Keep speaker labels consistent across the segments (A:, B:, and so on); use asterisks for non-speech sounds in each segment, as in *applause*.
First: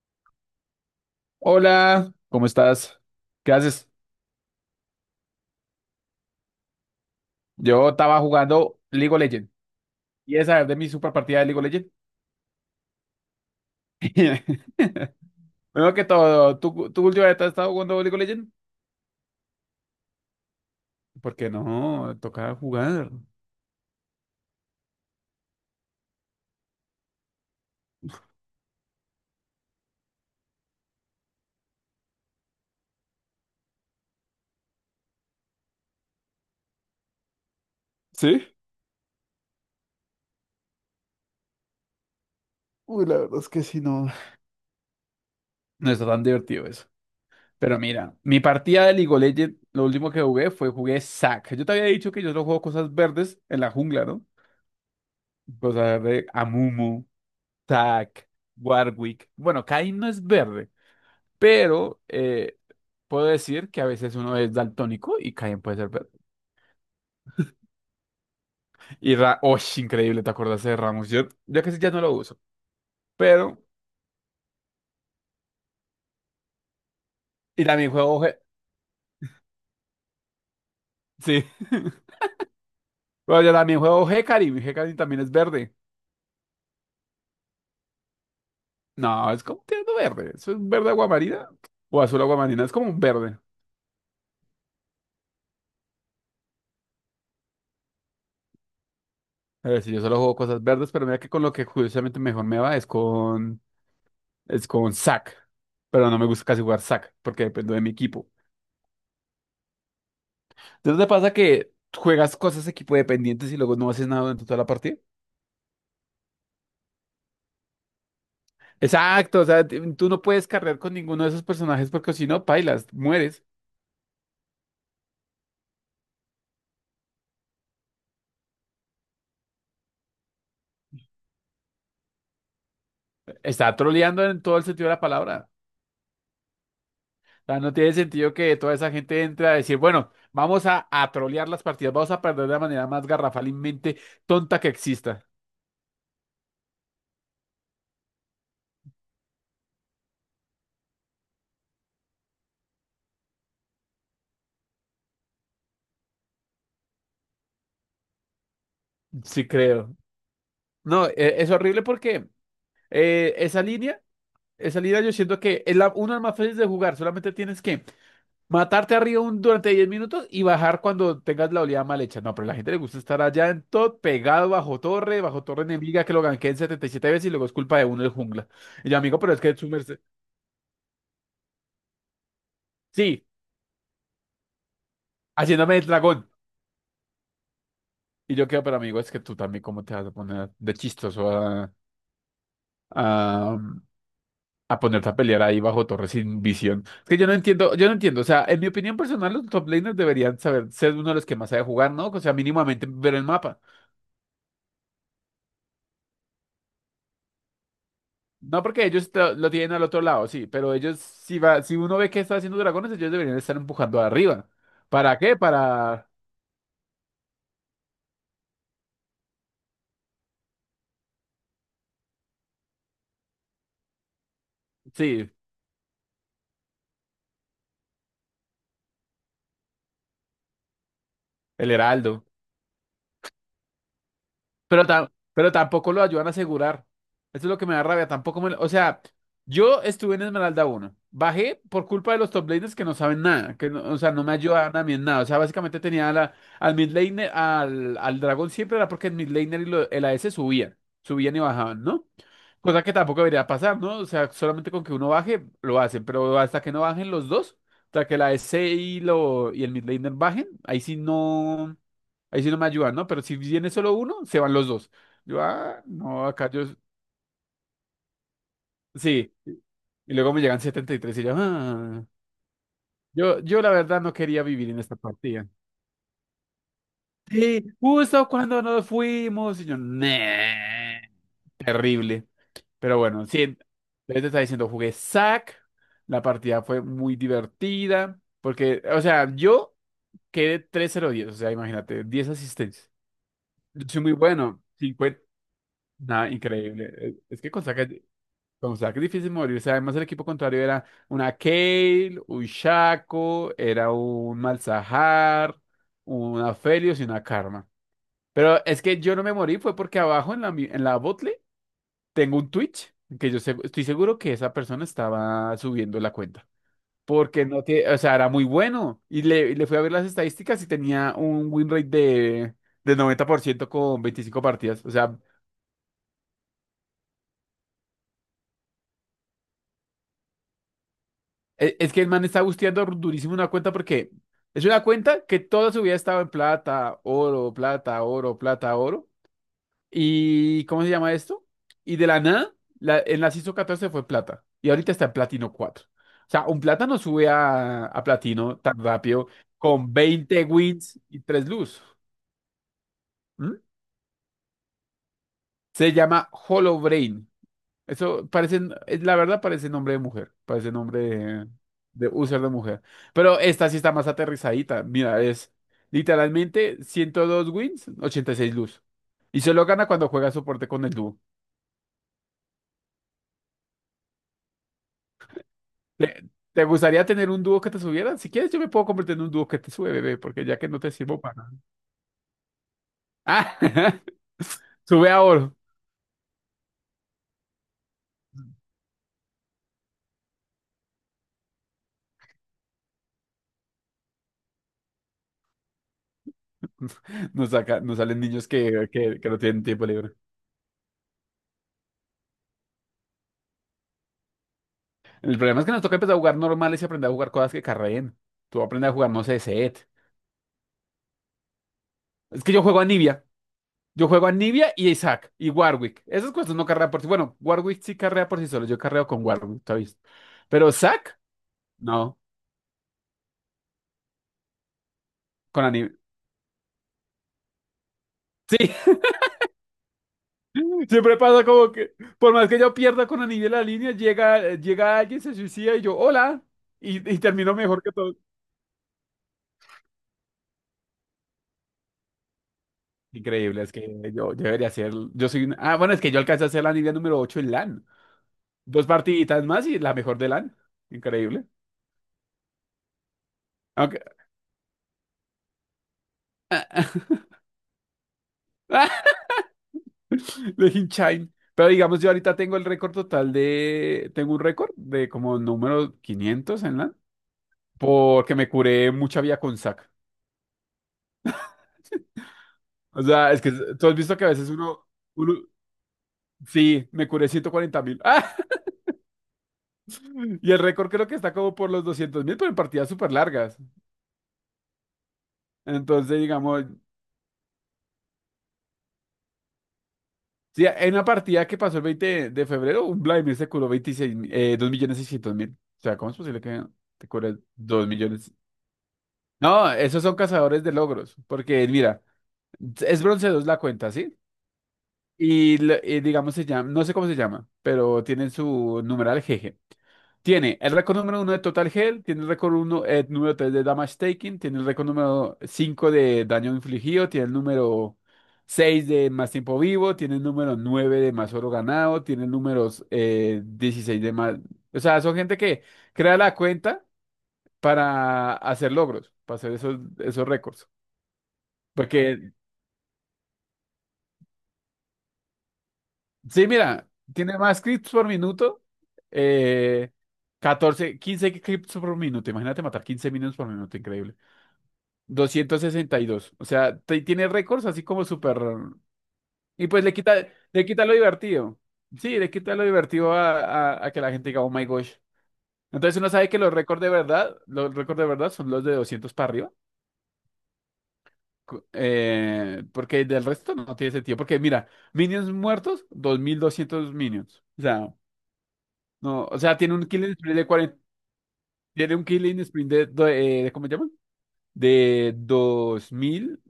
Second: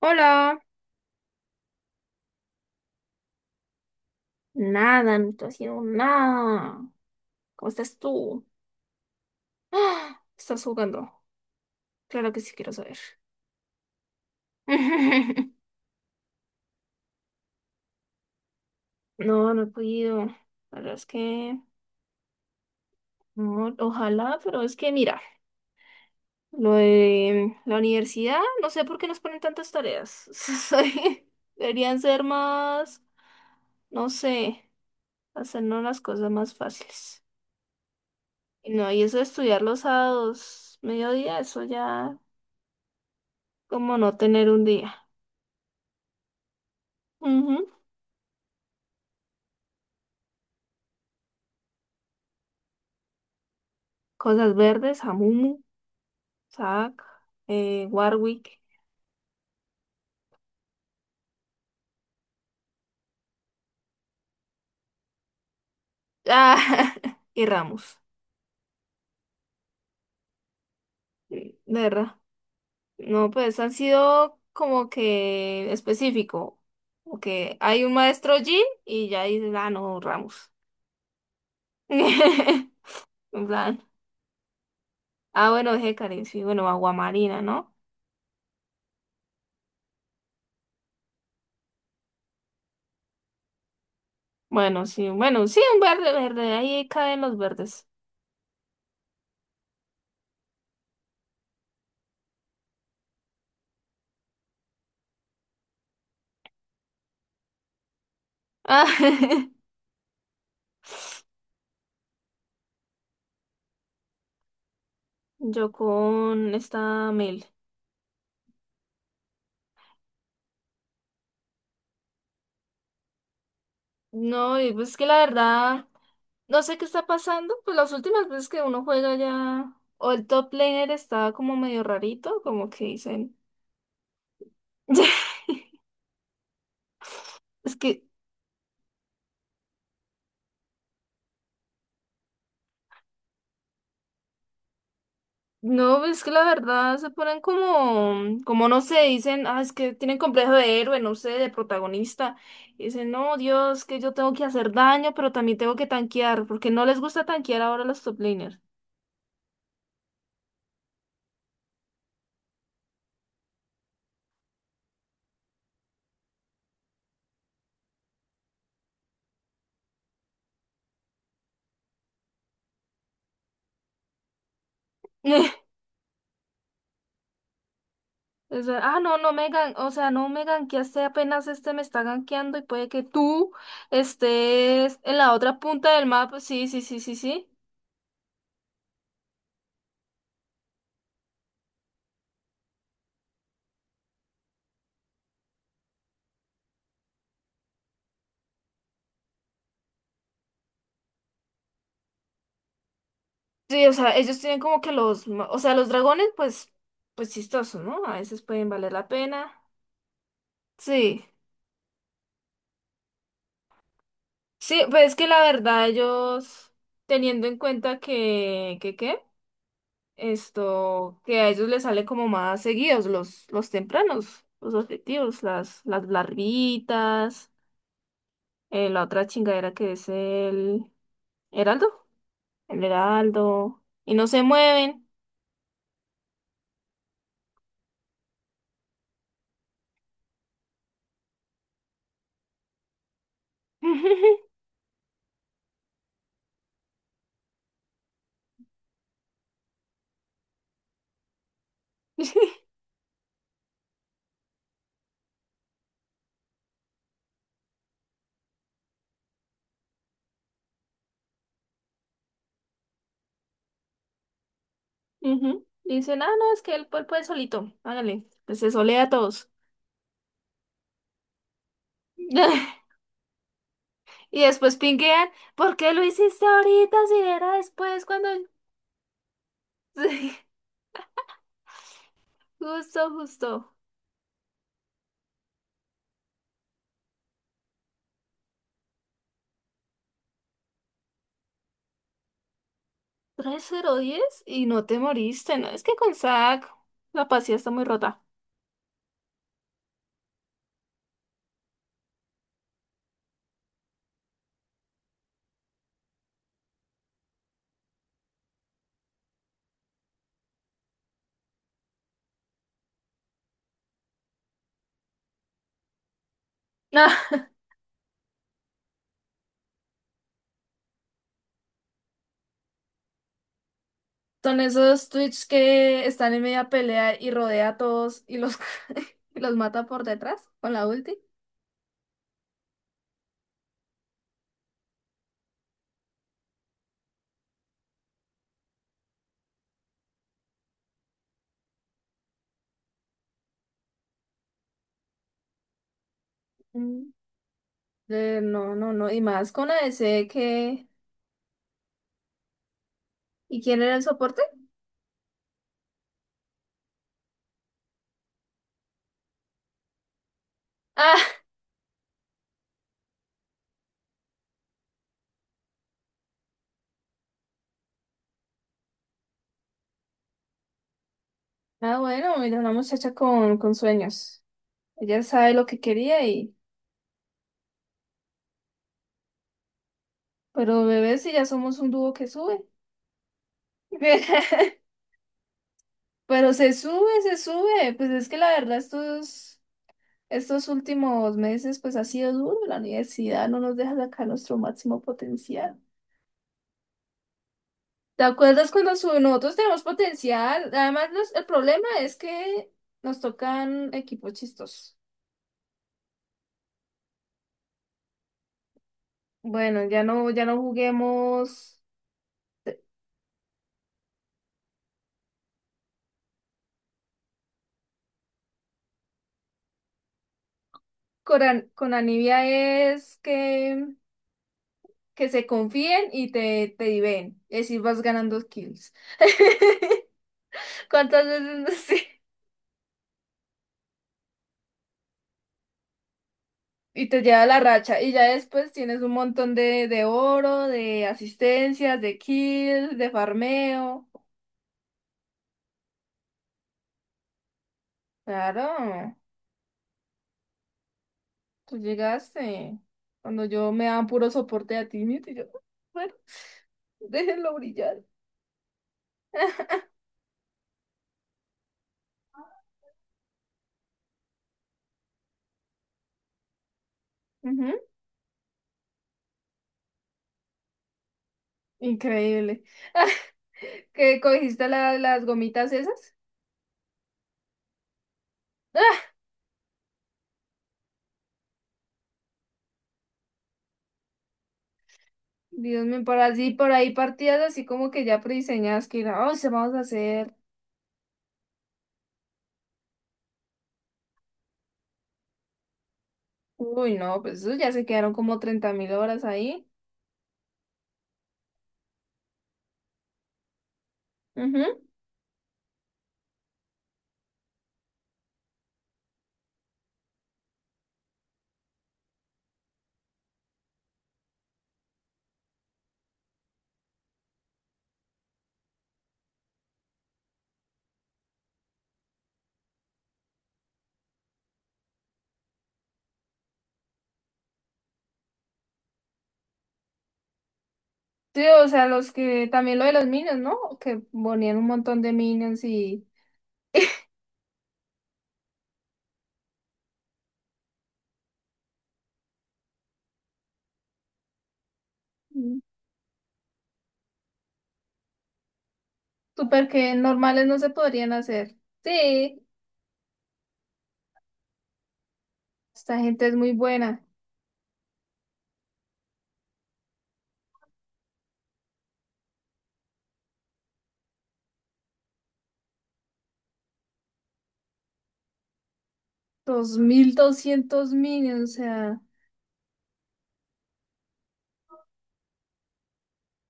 A: Hola,
B: Hola, ¿cómo estás? ¿Qué haces?
A: nada, no estoy haciendo nada. ¿Cómo
B: Yo
A: estás
B: estaba
A: tú?
B: jugando League of Legends.
A: ¡Ah!
B: ¿Y esa
A: ¿Estás
B: es de mi
A: jugando?
B: super partida de League of Legends?
A: Claro que sí quiero saber.
B: *laughs*
A: *laughs*
B: Primero que todo, ¿tú últimamente has estado jugando League of Legends?
A: No, no he podido. La verdad es
B: Porque
A: que
B: no, toca jugar.
A: no, ojalá, pero es que mira, lo de la universidad, no sé por qué nos ponen tantas tareas. *laughs* Deberían ser más, no sé, hacernos las cosas más fáciles.
B: ¿Sí?
A: Y no, y eso de estudiar los sábados, mediodía, eso ya
B: Uy, la verdad es que sí,
A: como
B: no.
A: no tener un día.
B: No está tan divertido eso.
A: Ujú.
B: Pero mira, mi partida de League of Legends, lo último que jugué Zac. Yo te había dicho que yo solo juego cosas verdes en la jungla, ¿no?
A: Cosas Verdes, Hamumu,
B: Cosas de
A: Zack,
B: Amumu, Zac,
A: Warwick,
B: Warwick. Bueno, Kayn no es verde. Pero puedo decir que a veces uno es daltónico y Caen puede ser verde.
A: ah, *laughs* y Ramos.
B: ¡Oh, increíble! ¿Te acordaste de Ramos? Yo,
A: De
B: yo casi ya no lo
A: verdad.
B: uso.
A: No, pues
B: Pero,
A: han sido como que específico. Como que
B: y
A: hay
B: también
A: un
B: juego
A: maestro
B: G.
A: Jin y ya dices, ah, no, Ramos.
B: Sí. *laughs*
A: *laughs*
B: Bueno,
A: En
B: yo también
A: plan.
B: juego Hecarim. Y Hecarim también es
A: Ah, bueno,
B: verde.
A: Hecarim, sí, bueno, Aguamarina, ¿no?
B: No, es como un tierno verde. Es un verde aguamarina o azul aguamarina. Es como un verde.
A: Bueno, sí, bueno, sí, un verde, verde, ahí caen los verdes.
B: A ver, si yo solo juego cosas verdes, pero mira que con lo que curiosamente mejor me va es con Zac. Pero no me gusta casi jugar Zac porque dependo de mi equipo.
A: Ah,
B: Entonces te pasa que juegas cosas equipo dependientes y luego no haces nada durante toda la partida.
A: *laughs* yo con esta Mel.
B: Exacto, o sea, tú no puedes cargar con ninguno de esos personajes porque si no, pailas, mueres.
A: No, y pues que la verdad. No sé qué está pasando, pues las últimas veces que uno juega ya, o el top laner estaba como medio rarito, como que dicen.
B: Está troleando en todo el sentido de la
A: *laughs*
B: palabra. O sea, no
A: Es
B: tiene
A: que,
B: sentido que toda esa gente entre a decir, bueno, vamos a trolear las partidas, vamos a perder de la manera más garrafalmente tonta que exista.
A: no, es que la verdad se ponen como no sé, dicen, ah, es que tienen complejo de héroe, no sé, de protagonista. Y dicen, no, Dios, que yo tengo que hacer daño, pero también tengo que tanquear, porque no les gusta tanquear ahora a los top laners.
B: Sí, creo. No, es horrible porque eh, esa línea, esa línea yo siento que es la, una de las más fáciles de jugar, solamente tienes que matarte arriba durante 10 minutos y bajar cuando tengas la oleada mal hecha. No, pero a la gente le gusta estar allá en todo, pegado bajo
A: *laughs*
B: torre enemiga, que lo ganqueen 77 veces y luego es culpa de uno el jungla.
A: O sea,
B: Y yo,
A: ah, no,
B: amigo, pero es que su
A: o sea, no me ganqueaste apenas este me está ganqueando y puede que
B: sí,
A: tú estés en la otra
B: haciéndome el
A: punta del
B: dragón.
A: mapa. Sí, sí, sí, sí, sí.
B: Y yo quedo, pero amigo, es que tú también, ¿cómo te vas a poner de chistoso a, a, a ponerte a pelear ahí bajo torre sin visión? Es que yo no entiendo, yo no entiendo. O sea, en mi opinión personal, los top laners deberían saber ser uno de los que más sabe jugar, ¿no? O sea, mínimamente ver el mapa.
A: Sí, o sea, ellos tienen como que o sea, los dragones, pues chistosos, ¿no? A veces
B: No,
A: pueden
B: porque
A: valer la
B: ellos lo
A: pena.
B: tienen al otro lado, sí, pero ellos,
A: Sí,
B: si va, si uno ve que está haciendo dragones, ellos deberían estar empujando arriba.
A: sí, pues es
B: ¿Para
A: que
B: qué?
A: la verdad
B: Para,
A: ellos, teniendo en cuenta que, ¿qué? Esto, que a ellos les sale como más seguidos los tempranos, los
B: sí,
A: objetivos, las larvitas. La otra chingadera que es
B: el
A: Heraldo,
B: heraldo.
A: el Heraldo, y no se
B: Pero,
A: mueven.
B: pero tampoco lo ayudan a asegurar. Esto es lo que me da rabia. Tampoco me... O sea, yo estuve en Esmeralda uno, bajé por culpa de los top laners que no saben nada. Que no- O sea, no me
A: *laughs*
B: ayudaban a mí en nada. O sea, básicamente tenía a la, al mid laner, al dragón siempre era porque el mid laner y el a AS subían. Subían y bajaban, ¿no? Cosa que tampoco debería pasar, ¿no? O sea, solamente con que uno baje, lo hacen. Pero hasta que no bajen los dos, hasta que el a AS y, y el mid laner bajen, ahí sí no. Ahí sí no me ayudan, ¿no? Pero si viene solo uno, se van los dos. Yo,
A: Ujú.
B: ah,
A: Y dicen, ah,
B: no, acá
A: no, es
B: yo,
A: que él puede solito, hágale, pues se solea a
B: sí.
A: todos.
B: Y luego me llegan 73 y yo, ah.
A: *laughs*
B: Yo la verdad no
A: Y
B: quería vivir
A: después
B: en esta
A: pinguean,
B: partida.
A: ¿por qué lo hiciste ahorita si era
B: Sí,
A: después cuando...
B: justo
A: *laughs*
B: cuando nos fuimos. Y yo,
A: Sí,
B: "Nah". Terrible. Pero
A: justo,
B: bueno, sí.
A: justo.
B: Entonces te está diciendo, jugué SAC. La partida fue muy divertida. Porque, o sea, yo quedé tres cero diez. O sea, imagínate, 10 asistencias.
A: tres
B: Yo
A: cero
B: soy muy
A: diez
B: bueno.
A: y no te
B: 50.
A: moriste, ¿no? Es que con
B: Nada,
A: Zack
B: increíble.
A: la
B: Es que
A: paciencia
B: con
A: está muy
B: SAC,
A: rota.
B: con saques difícil morirse. Además, el equipo contrario era una Kale, un Shaco, era un Malzahar, una Felios y una Karma. Pero es que yo no me morí, fue porque abajo en la, en la botlane tengo un Twitch que yo estoy seguro que esa persona estaba subiendo la cuenta. Porque
A: *laughs*
B: no tiene, o sea, era muy bueno. Y le fui a ver las estadísticas y tenía un win rate de, 90% con 25
A: Son
B: partidas. O
A: esos
B: sea,
A: Twitch que están en media pelea y rodea a todos y los, *laughs* y los mata por detrás con la ulti.
B: es que el man está busteando durísimo una cuenta porque es una cuenta que toda su vida ha estado en plata, oro, plata, oro, plata, oro. ¿Y cómo se llama esto? Y de la nada, en la CISO 14 fue plata. Y ahorita está en platino 4. O sea, un plata no
A: Mm.
B: sube a, platino
A: No,
B: tan
A: no, no. Y
B: rápido
A: más con A
B: con
A: ADC
B: 20
A: que...
B: wins y 3 luz. ¿Mm?
A: ¿Y quién era el soporte?
B: Se llama Hollow. Eso parece, la verdad parece nombre de mujer, parece nombre
A: Ah,
B: de, user de mujer. Pero esta sí está más aterrizadita. Mira, es literalmente 102 wins, 86 luz. Y solo gana cuando juega soporte con el dúo.
A: ah, bueno, mira, una muchacha con sueños. Ella sabe lo que quería
B: ¿Te,
A: y...
B: te gustaría tener un dúo que te subiera? Si quieres, yo me puedo convertir en un dúo que te sube, bebé, porque ya que no
A: Pero
B: te
A: bebé,
B: sirvo
A: si
B: para
A: ya
B: nada.
A: somos un dúo que sube.
B: Ah, *laughs*
A: *laughs*
B: sube a oro.
A: Pero se sube, se sube. Pues es que la verdad estos últimos meses pues ha sido duro. La universidad no nos deja sacar nuestro máximo potencial.
B: Nos saca, nos salen
A: ¿Te
B: niños
A: acuerdas
B: que,
A: cuando
B: que, que no
A: nosotros
B: tienen
A: tenemos
B: tiempo libre.
A: potencial? Además, el problema es que nos tocan equipos chistosos.
B: El problema es que nos toca empezar a jugar normales y aprender a jugar cosas que carreen. Tú aprendes a jugar, no sé,
A: Bueno,
B: set.
A: ya no, ya no juguemos.
B: Es que yo juego a Nibia. Yo juego a Nibia y a Isaac y Warwick. Esas cosas no carrean por sí. Bueno, Warwick sí carrea por sí solo. Yo carreo con Warwick, ¿está visto? Pero Zack,
A: Con
B: no,
A: Anivia es que se
B: con Anivia.
A: confíen y te diven. Es decir, vas ganando
B: Sí,
A: kills. *laughs*
B: *laughs* siempre
A: ¿Cuántas
B: pasa como
A: veces?
B: que,
A: Sí.
B: por más que yo pierda con Anivia la línea, llega alguien, se suicida y yo, hola,
A: Y
B: y
A: te lleva
B: termino
A: la
B: mejor que
A: racha. Y
B: todo.
A: ya después tienes un montón de oro, de asistencias, de kills, de
B: Increíble, es que
A: farmeo.
B: yo debería ser, yo soy, ah, bueno, es que yo alcancé a ser la Anivia número 8 en LAN. Dos
A: Claro.
B: partiditas más y la mejor de LAN. Increíble.
A: Tú llegaste. Cuando yo me
B: Aunque,
A: daba puro soporte a ti, y yo, bueno,
B: *laughs*
A: *laughs* déjenlo brillar.
B: *laughs* de Inchine. Pero digamos, yo ahorita tengo el récord total de... Tengo un récord de como número 500 en LAN.
A: Ujú,
B: Porque me curé mucha vía con sac.
A: increíble.
B: O sea, es que tú
A: *laughs*
B: has visto
A: ¿Que
B: que a veces
A: cogiste
B: uno...
A: las
B: uno
A: gomitas esas?
B: sí, me curé 140.000. *laughs*
A: *laughs*
B: Y el récord creo que está como por los 200.000, pero en partidas súper largas.
A: Dios mío,
B: Entonces, digamos...
A: por ahí partidas así como que ya prediseñadas que era, oh, se vamos a hacer.
B: Sí, en una partida que pasó el 20 de febrero, un Vladimir se curó 26 2 millones 600.000. O sea, ¿cómo es posible que
A: Uy,
B: te
A: no,
B: cures
A: pues eso ya se
B: dos
A: quedaron
B: millones
A: como 30.000 horas ahí.
B: No, esos son cazadores de logros, porque mira, es bronce 2 la cuenta, ¿sí?
A: Ujú.
B: Y, y digamos se llama, no sé cómo se llama, pero tienen su numeral GG. Tiene el récord número uno de Total Hell, tiene el récord uno, número 3 de Damage Taking, tiene el récord número 5 de Daño Infligido, tiene el número 6 de Más Tiempo Vivo, tiene el número 9 de Más Oro Ganado, tiene el número 16 de más... O sea, son gente que crea la cuenta para hacer logros, para hacer esos récords.
A: Sí, o sea, los
B: Porque,
A: que también lo de los minions, ¿no? Que ponían un montón de minions y
B: sí, mira, tiene más clips por minuto. Eh, 14, 15 clips por minuto. Imagínate matar 15 minutos por minuto, increíble.
A: mm,
B: 262. O sea, tiene récords así como súper. Y
A: super
B: pues
A: que normales no
B: le
A: se
B: quita lo
A: podrían hacer.
B: divertido. Sí, le
A: Sí.
B: quita lo divertido a, a que la gente diga, oh my gosh. Entonces
A: Esta
B: uno
A: gente
B: sabe
A: es
B: que
A: muy
B: los récords de
A: buena.
B: verdad, los récords de verdad son los de 200 para arriba. Porque del resto no tiene sentido. Porque mira, minions muertos, 2.200 minions. O sea, no, o sea, tiene
A: dos
B: un killing
A: mil
B: sprint de 40,
A: doscientos minions, o
B: tiene
A: sea,
B: un killing sprint de, ¿cómo se llama? De 2000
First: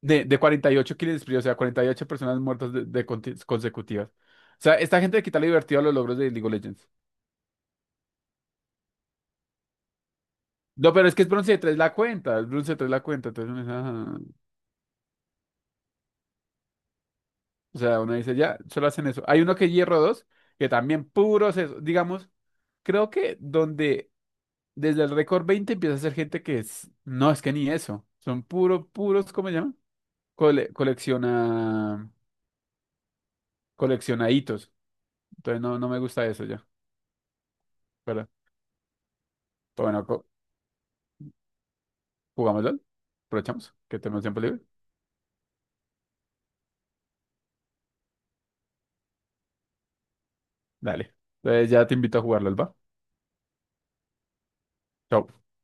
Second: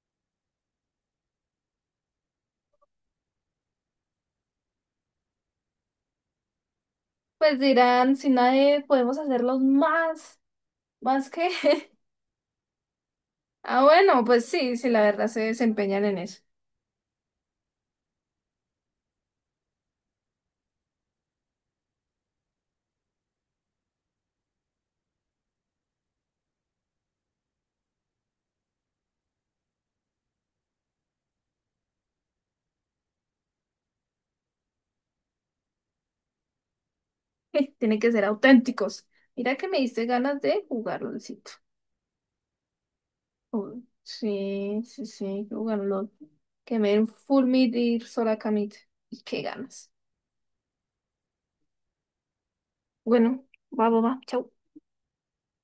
B: de 48 killing sprint, o sea, 48 personas muertas de, consecutivas. O sea, esta gente le quita lo divertido a los logros de League of Legends.
A: pues dirán, si nadie podemos hacerlos más,
B: No, pero es que es
A: más que.
B: bronce 3 la
A: *laughs*
B: cuenta, es bronce 3 la cuenta, entonces uno dice,
A: Ah,
B: "Ajá".
A: bueno, pues sí, sí, la verdad se desempeñan en eso.
B: O sea, uno dice, ya, solo hacen eso. Hay uno que es hierro 2 que también puros eso, digamos, creo que donde desde el récord 20 empieza a ser gente que es, no, es que ni eso, son puro, puros, ¿cómo se llama? Colecciona, colecciona hitos. Entonces no, no me gusta eso ya.
A: *laughs* Tienen que ser
B: Pero,
A: auténticos. Mira que me
B: pero
A: diste
B: bueno,
A: ganas de jugar LOLcito.
B: jugamos LOL. Aprovechamos
A: Oh,
B: que tenemos tiempo libre.
A: sí, sí, sí, jugar LOL. Que me den full mid y ir sola a camita. Y qué ganas.
B: Dale. Entonces ya te invito a jugar LOL, ¿va?
A: Bueno, va, va, va, chau.
B: Chao.